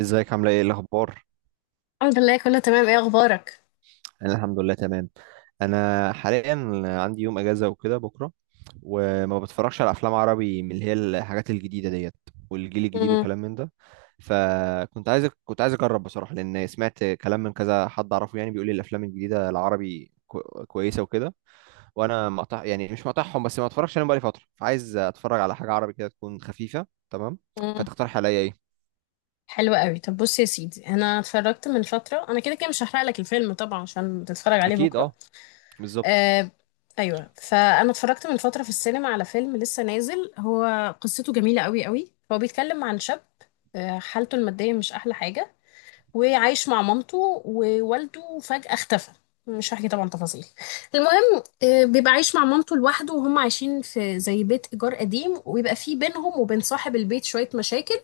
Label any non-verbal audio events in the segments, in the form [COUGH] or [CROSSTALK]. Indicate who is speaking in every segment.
Speaker 1: ازيك؟ عامله ايه؟ إيه الاخبار؟
Speaker 2: الحمد لله كله تمام. ايه اخبارك؟
Speaker 1: انا الحمد لله تمام. انا حاليا عندي يوم اجازه وكده بكره، وما بتفرجش على افلام عربي، من اللي هي الحاجات الجديده ديت والجيل الجديد
Speaker 2: امم
Speaker 1: وكلام من ده. فكنت عايز، كنت عايز اجرب بصراحه، لان سمعت كلام من كذا حد اعرفه، يعني بيقول لي الافلام الجديده العربي كويسه وكده. وانا مقطع، يعني مش مقطعهم بس ما اتفرجش عليهم بقالي فتره، فعايز اتفرج على حاجه عربي كده تكون خفيفه. تمام،
Speaker 2: امم
Speaker 1: فتقترح عليا ايه؟
Speaker 2: حلو قوي. طب بص يا سيدي، انا اتفرجت من فتره، انا كده كده مش هحرق لك الفيلم طبعا عشان تتفرج عليه
Speaker 1: اكيد،
Speaker 2: بكره.
Speaker 1: اه، بالظبط.
Speaker 2: آه، ايوه، فانا اتفرجت من فتره في السينما على فيلم لسه نازل. هو قصته جميله قوي قوي. هو بيتكلم عن شاب، حالته الماديه مش احلى حاجه، وعايش مع مامته، ووالده فجأة اختفى. مش هحكي طبعا تفاصيل. المهم، بيبقى عايش مع مامته لوحده، وهم عايشين في زي بيت إيجار قديم، ويبقى في بينهم وبين صاحب البيت شوية مشاكل.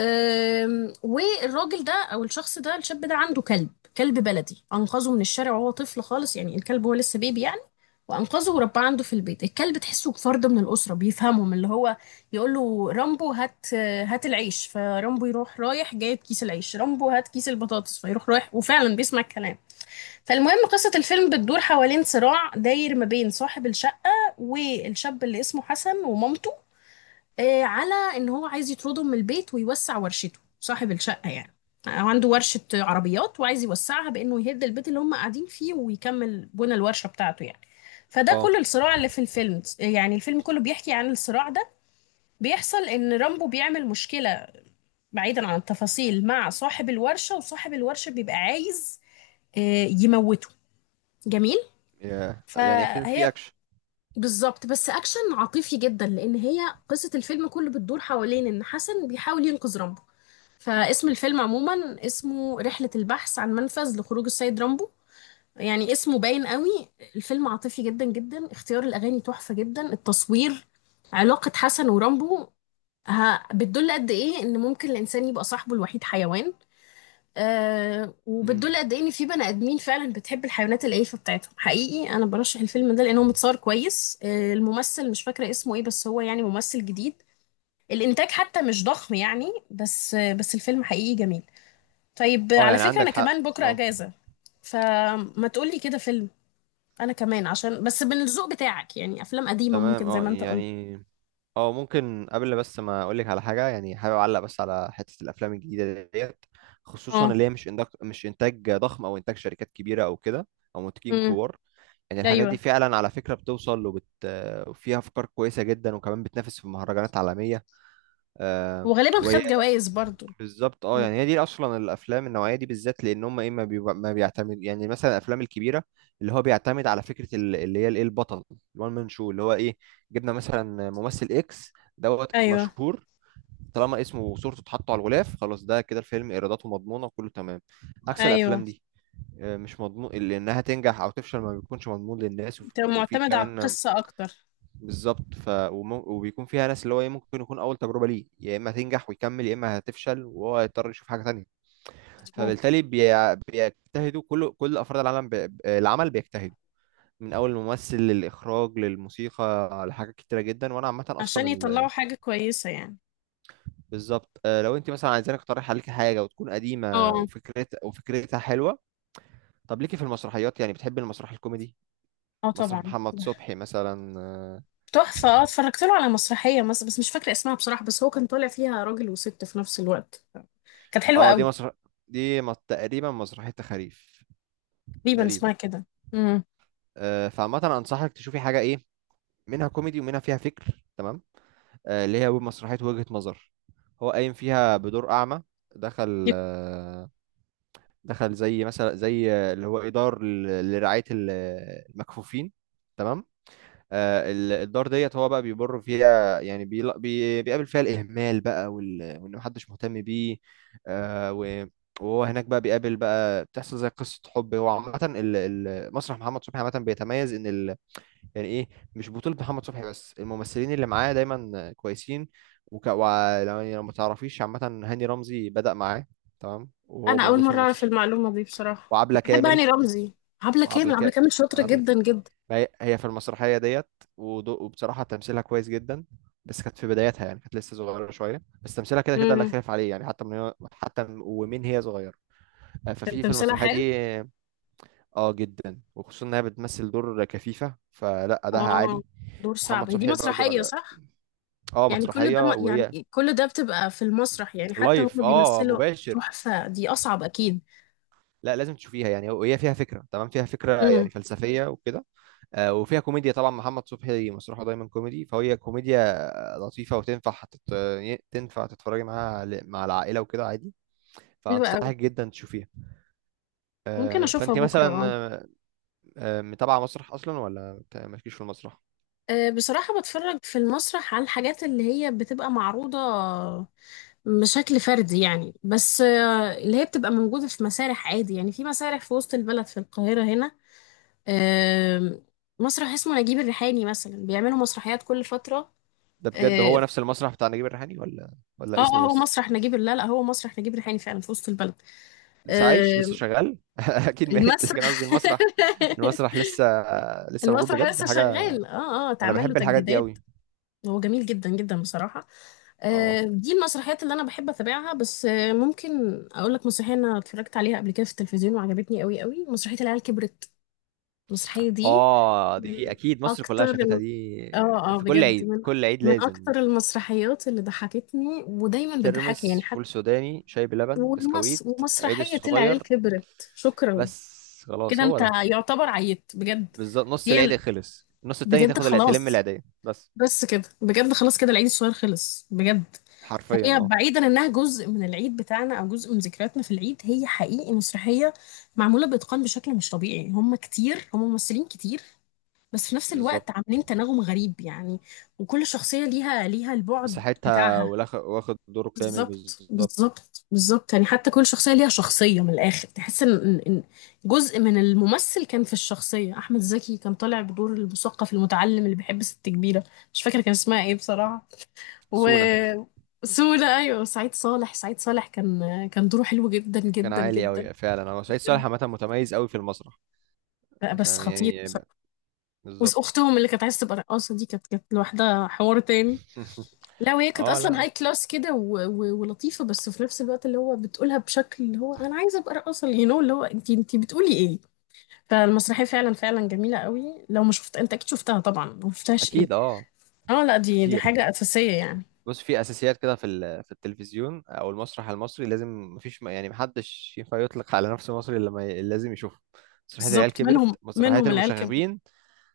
Speaker 2: والراجل ده او الشخص ده الشاب ده عنده كلب. كلب بلدي انقذه من الشارع وهو طفل خالص، يعني الكلب هو لسه بيبي يعني. وانقذه ورباه عنده في البيت. الكلب تحسه فرد من الاسره، بيفهمهم اللي هو يقول له رامبو هات، هات العيش، فرامبو يروح رايح جايب كيس العيش، رامبو هات كيس البطاطس فيروح رايح، وفعلا بيسمع الكلام. فالمهم قصه الفيلم بتدور حوالين صراع داير ما بين صاحب الشقه والشاب اللي اسمه حسن ومامته، على ان هو عايز يطردهم من البيت ويوسع ورشته صاحب الشقه يعني. هو عنده ورشه عربيات وعايز يوسعها بانه يهد البيت اللي هم قاعدين فيه ويكمل بنى الورشه بتاعته يعني. فده
Speaker 1: اه،
Speaker 2: كل الصراع اللي في الفيلم، يعني الفيلم كله بيحكي عن الصراع ده. بيحصل ان رامبو بيعمل مشكله، بعيدا عن التفاصيل، مع صاحب الورشه، وصاحب الورشه بيبقى عايز، يموته. جميل.
Speaker 1: يعني فيلم
Speaker 2: فهي
Speaker 1: فيه اكشن.
Speaker 2: بالظبط، بس اكشن عاطفي جدا، لان هي قصه الفيلم كله بتدور حوالين ان حسن بيحاول ينقذ رامبو. فاسم الفيلم عموما اسمه رحلة البحث عن منفذ لخروج السيد رامبو، يعني اسمه باين قوي. الفيلم عاطفي جدا جدا، اختيار الأغاني تحفة جدا، التصوير، علاقة حسن ورامبو ها، بتدل قد ايه ان ممكن الانسان يبقى صاحبه الوحيد حيوان.
Speaker 1: مم.
Speaker 2: وبتدل قد ايه ان في بني ادمين فعلا بتحب الحيوانات الاليفه بتاعتهم حقيقي. انا برشح الفيلم ده لانه متصور كويس. الممثل مش فاكره اسمه ايه، بس هو يعني ممثل جديد. الانتاج حتى مش ضخم يعني، بس بس الفيلم حقيقي جميل. طيب
Speaker 1: اه
Speaker 2: على
Speaker 1: يعني
Speaker 2: فكرة
Speaker 1: عندك
Speaker 2: أنا
Speaker 1: حق،
Speaker 2: كمان بكرة
Speaker 1: اه،
Speaker 2: أجازة، فما تقولي كده فيلم. أنا كمان عشان بس من الذوق بتاعك يعني أفلام قديمة
Speaker 1: تمام،
Speaker 2: ممكن زي
Speaker 1: اه
Speaker 2: ما أنت قلت.
Speaker 1: يعني. اه، ممكن قبل بس ما اقولك على حاجه، يعني حابب اعلق بس على حته الافلام الجديده ديت. خصوصا
Speaker 2: اه.
Speaker 1: اللي هي مش مش انتاج ضخم، او انتاج شركات كبيره او كده، او منتجين
Speaker 2: امم.
Speaker 1: كبار. يعني الحاجات دي
Speaker 2: أيوه.
Speaker 1: فعلا على فكره بتوصل وفيها افكار كويسه جدا، وكمان بتنافس في مهرجانات عالميه. آه،
Speaker 2: وغالبا
Speaker 1: وهي
Speaker 2: خد جوائز برضو.
Speaker 1: بالظبط. اه يعني
Speaker 2: مم.
Speaker 1: هي دي اصلا الافلام النوعيه دي بالذات، لان هم ايه، ما, بيبقى ما بيعتمد، يعني مثلا الافلام الكبيره اللي هو بيعتمد على فكره اللي هي الايه البطل، الوان مان شو اللي هو ايه، جبنا مثلا ممثل اكس دوت
Speaker 2: أيوه،
Speaker 1: مشهور، طالما اسمه وصورته اتحطوا على الغلاف خلاص ده كده الفيلم ايراداته مضمونه وكله تمام. عكس
Speaker 2: أيوه،
Speaker 1: الافلام دي، آه، مش مضمون اللي انها تنجح او تفشل، ما بيكونش مضمون للناس.
Speaker 2: بتبقى
Speaker 1: وفي
Speaker 2: معتمدة على
Speaker 1: كمان،
Speaker 2: القصة أكتر.
Speaker 1: بالظبط. وبيكون فيها ناس اللي هو ايه، ممكن يكون اول تجربه ليه، يا اما تنجح ويكمل، يا اما هتفشل وهو هيضطر يشوف حاجه تانية.
Speaker 2: مظبوط.
Speaker 1: فبالتالي بيجتهدوا كل افراد العالم. العمل بيجتهدوا من اول الممثل للاخراج للموسيقى لحاجات كتيره جدا. وانا عامه اصلا
Speaker 2: عشان يطلعوا حاجة كويسة يعني.
Speaker 1: بالظبط. آه، لو انت مثلا عايزاني اقترح عليك حاجه وتكون قديمه،
Speaker 2: اه.
Speaker 1: وفكرت وفكرتها حلوه. طب ليكي في المسرحيات، يعني بتحبي المسرح الكوميدي؟
Speaker 2: اه
Speaker 1: مسرح
Speaker 2: طبعا.
Speaker 1: محمد صبحي مثلا. اه،
Speaker 2: تحفة، اه، اتفرجت له على مسرحية مثلا بس مش فاكرة اسمها بصراحة، بس هو كان طالع فيها راجل وست في نفس الوقت. كانت حلوة
Speaker 1: آه، دي
Speaker 2: قوي.
Speaker 1: مسرح، تقريبا مسرحيه تخاريف.
Speaker 2: تقريبا
Speaker 1: تقريبا.
Speaker 2: اسمها كده. امم.
Speaker 1: آه، فعامه انصحك تشوفي حاجه ايه، منها كوميدي ومنها فيها فكر. تمام، آه، اللي هي مسرحية وجهة نظر. هو قايم فيها بدور أعمى، دخل، آه، دخل زي مثلا، زي آه، اللي هو إدار لرعاية المكفوفين. تمام، آه، الدار ديت هو بقى بيمر فيها، يعني بيقابل فيها الإهمال بقى، وإن محدش مهتم بيه. آه، وهو هناك بقى بيقابل بقى، بتحصل زي قصة حب. هو عامة مسرح محمد صبحي عامة بيتميز يعني ايه، مش بطولة محمد صبحي بس، الممثلين اللي معاه دايما كويسين. يعني لو ما تعرفيش، عامة هاني رمزي بدأ معاه. تمام، وهو
Speaker 2: انا اول
Speaker 1: موجود في
Speaker 2: مره اعرف
Speaker 1: المسرح.
Speaker 2: المعلومه دي بصراحه.
Speaker 1: وعبلة
Speaker 2: بحب هاني
Speaker 1: كامل،
Speaker 2: رمزي. عبله
Speaker 1: وعبلة
Speaker 2: كامل عبله
Speaker 1: ك...
Speaker 2: كامل شاطره
Speaker 1: عبلة
Speaker 2: جدا
Speaker 1: كامل.
Speaker 2: جدا.
Speaker 1: ما هي، هي في المسرحية ديت. وبصراحة تمثيلها كويس جدا، بس كانت في بدايتها يعني، كانت لسه صغيرة شوية، بس تمثيلها كده كده لا
Speaker 2: امم.
Speaker 1: خلاف عليه، يعني حتى حتى ومن هي صغيرة. آه،
Speaker 2: كان
Speaker 1: ففي
Speaker 2: تمثيلها
Speaker 1: المسرحية
Speaker 2: حلو.
Speaker 1: دي، اه جدا، وخصوصا انها بتمثل دور كفيفة، فلا أداءها
Speaker 2: اه.
Speaker 1: عالي.
Speaker 2: دور صعب.
Speaker 1: محمد
Speaker 2: هي دي
Speaker 1: صبحي برضو،
Speaker 2: مسرحيه صح؟
Speaker 1: اه
Speaker 2: يعني كل ده
Speaker 1: مسرحية. وهي
Speaker 2: يعني كل ده بتبقى في المسرح، يعني حتى
Speaker 1: لايف،
Speaker 2: هما
Speaker 1: اه،
Speaker 2: بيمثلوا.
Speaker 1: مباشر.
Speaker 2: تحفه، دي اصعب اكيد.
Speaker 1: لا، لازم تشوفيها يعني، وهي فيها فكرة. تمام، فيها فكرة
Speaker 2: امم.
Speaker 1: يعني فلسفية وكده. آه وفيها كوميديا طبعا، محمد صبحي مسرحه دايما كوميدي، فهي كوميديا لطيفة، تنفع تتفرجي معاها مع العائلة وكده عادي.
Speaker 2: حلوه قوي،
Speaker 1: فأنصحك جدا تشوفيها.
Speaker 2: ممكن
Speaker 1: آه
Speaker 2: اشوفها
Speaker 1: فأنت
Speaker 2: بكره
Speaker 1: مثلا،
Speaker 2: اه.
Speaker 1: آه، آه، متابعة مسرح أصلا ولا مالكيش في المسرح؟
Speaker 2: آه، بصراحه بتفرج في المسرح على الحاجات اللي هي بتبقى معروضه بشكل فردي يعني، بس آه، اللي هي بتبقى موجوده في مسارح عادي، يعني في مسارح في وسط البلد، في القاهره هنا. آم، مسرح اسمه نجيب الريحاني مثلا، بيعملوا مسرحيات كل فترة.
Speaker 1: ده بجد هو
Speaker 2: اه.
Speaker 1: نفس المسرح بتاع نجيب الريحاني، ولا
Speaker 2: اه
Speaker 1: ولا
Speaker 2: آه،
Speaker 1: اسم
Speaker 2: هو
Speaker 1: بس؟
Speaker 2: مسرح نجيب، لا لا، هو مسرح نجيب الريحاني فعلا في وسط البلد.
Speaker 1: لسه عايش، لسه
Speaker 2: آم،
Speaker 1: شغال [LAUGHS] اكيد ميت، لكن قصدي
Speaker 2: المسرح.
Speaker 1: المسرح. المسرح
Speaker 2: [LAUGHS]
Speaker 1: لسه، لسه موجود
Speaker 2: المسرح
Speaker 1: بجد
Speaker 2: لسه
Speaker 1: حاجه.
Speaker 2: شغال اه، اه،
Speaker 1: انا
Speaker 2: اتعمل له
Speaker 1: بحب الحاجات دي
Speaker 2: تجديدات.
Speaker 1: قوي.
Speaker 2: هو جميل جدا جدا بصراحة. آه،
Speaker 1: اه،
Speaker 2: دي المسرحيات اللي انا بحب اتابعها. بس آه، ممكن اقول لك مسرحيه انا اتفرجت عليها قبل كده في التلفزيون وعجبتني قوي قوي، مسرحيه العيال كبرت. المسرحيه دي
Speaker 1: اه، دي
Speaker 2: من
Speaker 1: اكيد مصر كلها
Speaker 2: اكتر،
Speaker 1: شافتها دي.
Speaker 2: اه اه،
Speaker 1: في كل
Speaker 2: بجد
Speaker 1: عيد،
Speaker 2: من
Speaker 1: كل عيد
Speaker 2: من
Speaker 1: لازم
Speaker 2: اكتر
Speaker 1: دي.
Speaker 2: المسرحيات اللي ضحكتني ودايما بتضحكني يعني.
Speaker 1: ترمس،
Speaker 2: حتى
Speaker 1: فول سوداني، شاي بلبن، بسكويت. عيد
Speaker 2: ومسرحية العيال
Speaker 1: الصغير،
Speaker 2: كبرت، شكرا،
Speaker 1: بس
Speaker 2: كده
Speaker 1: خلاص هو
Speaker 2: انت
Speaker 1: ده.
Speaker 2: يعتبر عيت بجد.
Speaker 1: بالظبط، نص
Speaker 2: هي
Speaker 1: العيد
Speaker 2: ال-
Speaker 1: خلص، النص التاني
Speaker 2: بجد
Speaker 1: تاخد تلم
Speaker 2: خلاص.
Speaker 1: العيدية بس.
Speaker 2: بس كده بجد خلاص، كده العيد الصغير خلص بجد.
Speaker 1: حرفيا،
Speaker 2: فهي
Speaker 1: اه.
Speaker 2: بعيدا انها جزء من العيد بتاعنا او جزء من ذكرياتنا في العيد، هي حقيقي مسرحية معمولة بإتقان بشكل مش طبيعي. هم كتير، هم ممثلين كتير، بس في نفس
Speaker 1: بالظبط،
Speaker 2: الوقت عاملين تناغم غريب يعني. وكل شخصية ليها البعد
Speaker 1: مساحتها
Speaker 2: بتاعها.
Speaker 1: واخد دوره كامل،
Speaker 2: بالظبط،
Speaker 1: بالظبط.
Speaker 2: بالظبط، بالظبط. يعني حتى كل شخصية ليها شخصية من الآخر، تحس إن إن جزء من الممثل كان في الشخصية. أحمد زكي كان طالع بدور المثقف المتعلم اللي بيحب ست كبيرة، مش فاكرة كان اسمها إيه بصراحة. و
Speaker 1: سونا.
Speaker 2: سودا أيوه، سعيد صالح، سعيد صالح كان، كان دوره حلو جدا
Speaker 1: كان
Speaker 2: جدا
Speaker 1: عالي
Speaker 2: جدا.
Speaker 1: قوي فعلا، هو سعيد
Speaker 2: بجد.
Speaker 1: صالح عامه متميز قوي في المسرح.
Speaker 2: لا، بس
Speaker 1: فاهم
Speaker 2: خطير
Speaker 1: يعني،
Speaker 2: بصراحة.
Speaker 1: بالظبط.
Speaker 2: وأختهم اللي كانت عايزة تبقى رقاصة دي، كانت لوحدها حوار تاني. لا،
Speaker 1: [LAUGHS]
Speaker 2: وهي كانت
Speaker 1: اه
Speaker 2: اصلا
Speaker 1: لا،
Speaker 2: هاي كلاس كده ولطيفه، بس في نفس الوقت اللي هو بتقولها بشكل اللي هو انا عايزه ابقى رقاصه يو نو، اللي هو انت بتقولي ايه. فالمسرحيه فعلا جميله قوي. لو ما شفت، انت اكيد شفتها طبعا، ما شفتهاش ايه.
Speaker 1: اكيد اه،
Speaker 2: اه لا، دي
Speaker 1: كتير.
Speaker 2: حاجه اساسيه يعني.
Speaker 1: بص، في اساسيات كده في في التلفزيون او المسرح المصري لازم، مفيش يعني محدش ينفع يطلق على نفسه مصري الا لما لازم يشوفه. مسرحيه العيال
Speaker 2: بالظبط،
Speaker 1: كبرت،
Speaker 2: منهم
Speaker 1: مسرحيه
Speaker 2: منهم العيال كانت
Speaker 1: المشاغبين.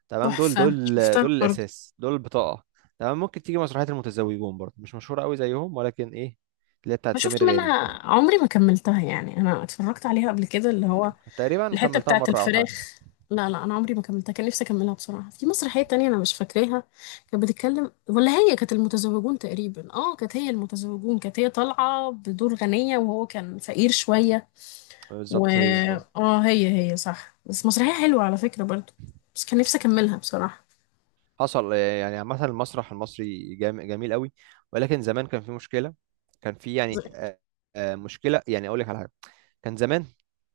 Speaker 1: تمام، دول
Speaker 2: تحفه، شفتها
Speaker 1: دول
Speaker 2: برضه.
Speaker 1: الاساس، دول البطاقه. تمام، ممكن تيجي مسرحيه المتزوجون برضه، مش مشهوره قوي زيهم، ولكن ايه، اللي هي بتاعت
Speaker 2: ما شفت
Speaker 1: سمير غانم.
Speaker 2: منها، عمري ما كملتها يعني. انا اتفرجت عليها قبل كده، اللي
Speaker 1: مم،
Speaker 2: هو
Speaker 1: تقريبا
Speaker 2: الحتة
Speaker 1: كملتها
Speaker 2: بتاعت
Speaker 1: مره او حاجه.
Speaker 2: الفراخ. لا لا، انا عمري ما كملتها، كان نفسي اكملها بصراحة. في مسرحية تانية انا مش فاكراها، كانت بتتكلم ولا هي كانت المتزوجون تقريبا. اه، كانت هي المتزوجون، كانت هي طالعة بدور غنية وهو كان فقير شوية. و
Speaker 1: بالظبط، هي اه.
Speaker 2: اه، هي صح. بس مسرحية حلوة على فكرة برضو، بس كان نفسي اكملها بصراحة.
Speaker 1: حصل، آه، يعني عامة المسرح المصري جميل قوي، ولكن زمان كان في مشكلة. كان في يعني، آه، آه، مشكلة. يعني أقول لك على حاجة، كان زمان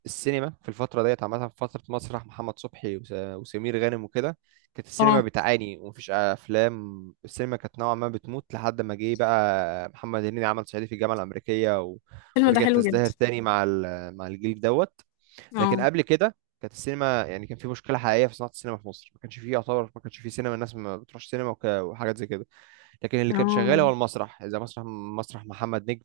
Speaker 1: السينما في الفترة ديت، عامة في فترة مسرح محمد صبحي، وسمير غانم وكده، كانت السينما
Speaker 2: اه
Speaker 1: بتعاني، ومفيش أفلام. السينما كانت نوعا ما بتموت، لحد ما جه بقى محمد هنيدي عمل صعيدي في الجامعة الأمريكية
Speaker 2: الفيلم ده
Speaker 1: ورجعت
Speaker 2: حلو جدا.
Speaker 1: تزدهر تاني مع مع الجيل دوت. لكن
Speaker 2: اه.
Speaker 1: قبل كده كانت السينما، يعني كان في مشكله حقيقيه في صناعه السينما في مصر، ما كانش فيه يعتبر، ما كانش فيه سينما، الناس ما بتروحش سينما، وحاجات زي كده. لكن اللي كان شغال
Speaker 2: اه،
Speaker 1: هو المسرح، زي مسرح محمد نجم،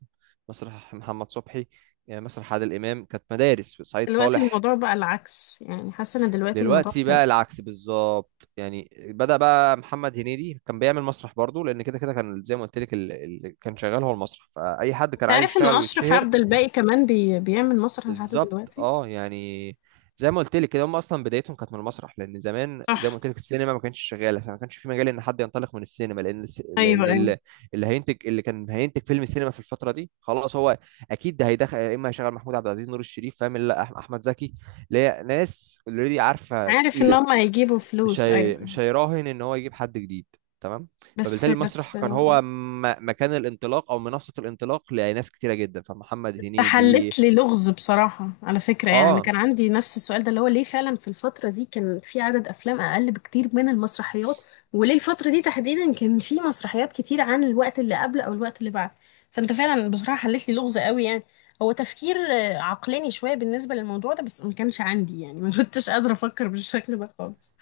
Speaker 1: مسرح محمد صبحي، يعني مسرح عادل امام، كانت مدارس، سعيد
Speaker 2: دلوقتي
Speaker 1: صالح.
Speaker 2: الموضوع بقى العكس، يعني حاسة ان دلوقتي الموضوع
Speaker 1: دلوقتي بقى
Speaker 2: اختلف.
Speaker 1: العكس بالظبط، يعني بدأ بقى محمد هنيدي كان بيعمل مسرح برضه، لان كده كده كان زي ما قلت لك اللي كان شغال هو المسرح، فاي حد كان عايز
Speaker 2: تعرف ان
Speaker 1: يشتغل
Speaker 2: اشرف
Speaker 1: ويتشهر.
Speaker 2: عبد الباقي كمان بيعمل مسرح لحد
Speaker 1: بالظبط،
Speaker 2: دلوقتي.
Speaker 1: اه يعني زي ما قلت لك كده، هم اصلا بدايتهم كانت من المسرح، لان زمان زي ما
Speaker 2: صح.
Speaker 1: قلت لك السينما ما كانتش شغاله، فما كانش في مجال ان حد ينطلق من السينما، لان
Speaker 2: ايوه،
Speaker 1: لان
Speaker 2: ايوه.
Speaker 1: اللي هينتج، اللي كان هينتج فيلم سينما في الفتره دي خلاص هو اكيد ده هيدخل، يا اما هيشغل محمود عبد العزيز، نور الشريف، فاهم، لا احمد زكي، اللي هي ناس اوريدي عارفه
Speaker 2: عارف ان
Speaker 1: تقيله.
Speaker 2: هم هيجيبوا فلوس، ايوه، أيوة.
Speaker 1: مش هيراهن ان هو يجيب حد جديد. تمام،
Speaker 2: بس
Speaker 1: فبالتالي المسرح
Speaker 2: بس
Speaker 1: كان
Speaker 2: آه،
Speaker 1: هو مكان الانطلاق، او منصه الانطلاق لناس كتيره جدا، فمحمد
Speaker 2: تحلت
Speaker 1: هنيدي.
Speaker 2: لي لغز بصراحه على فكره. يعني انا
Speaker 1: اه
Speaker 2: كان عندي نفس السؤال ده، اللي هو ليه فعلا في الفتره دي كان في عدد افلام اقل بكتير من المسرحيات، وليه الفتره دي تحديدا كان في مسرحيات كتير عن الوقت اللي قبل او الوقت اللي بعد. فانت فعلا بصراحه حلت لي لغز قوي يعني. هو تفكير آه، عقلاني شويه بالنسبه للموضوع ده، بس ما كانش عندي يعني [LAUGHS] ما كنتش قادره افكر بالشكل ده خالص.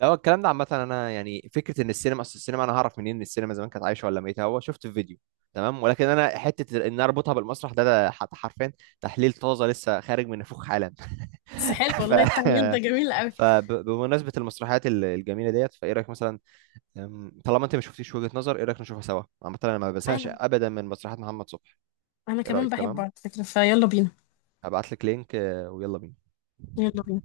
Speaker 1: لا، هو الكلام ده عامة، أنا يعني فكرة إن السينما، أصل السينما أنا هعرف منين إن السينما زمان كانت عايشة ولا ميتة، هو شفت في فيديو. تمام، ولكن أنا حتة إن أنا أربطها بالمسرح ده, ده حرفيا تحليل طازة لسه خارج من نافوخ حالا.
Speaker 2: بس حلو
Speaker 1: [LAUGHS] ف
Speaker 2: والله، التعليل ده جميل قوي.
Speaker 1: فبمناسبة المسرحيات الجميلة ديت، فإيه رأيك مثلا، أم، طالما أنت ما شفتيش وجهة نظر، إيه رأيك نشوفها سوا؟ عامة أنا ما بزهقش أبدا من مسرحيات محمد صبحي.
Speaker 2: انا
Speaker 1: إيه
Speaker 2: كمان
Speaker 1: رأيك؟
Speaker 2: بحبه
Speaker 1: تمام،
Speaker 2: على فكرة، فيلا بينا.
Speaker 1: هبعت لك لينك، آه، ويلا بينا.
Speaker 2: يلا بينا.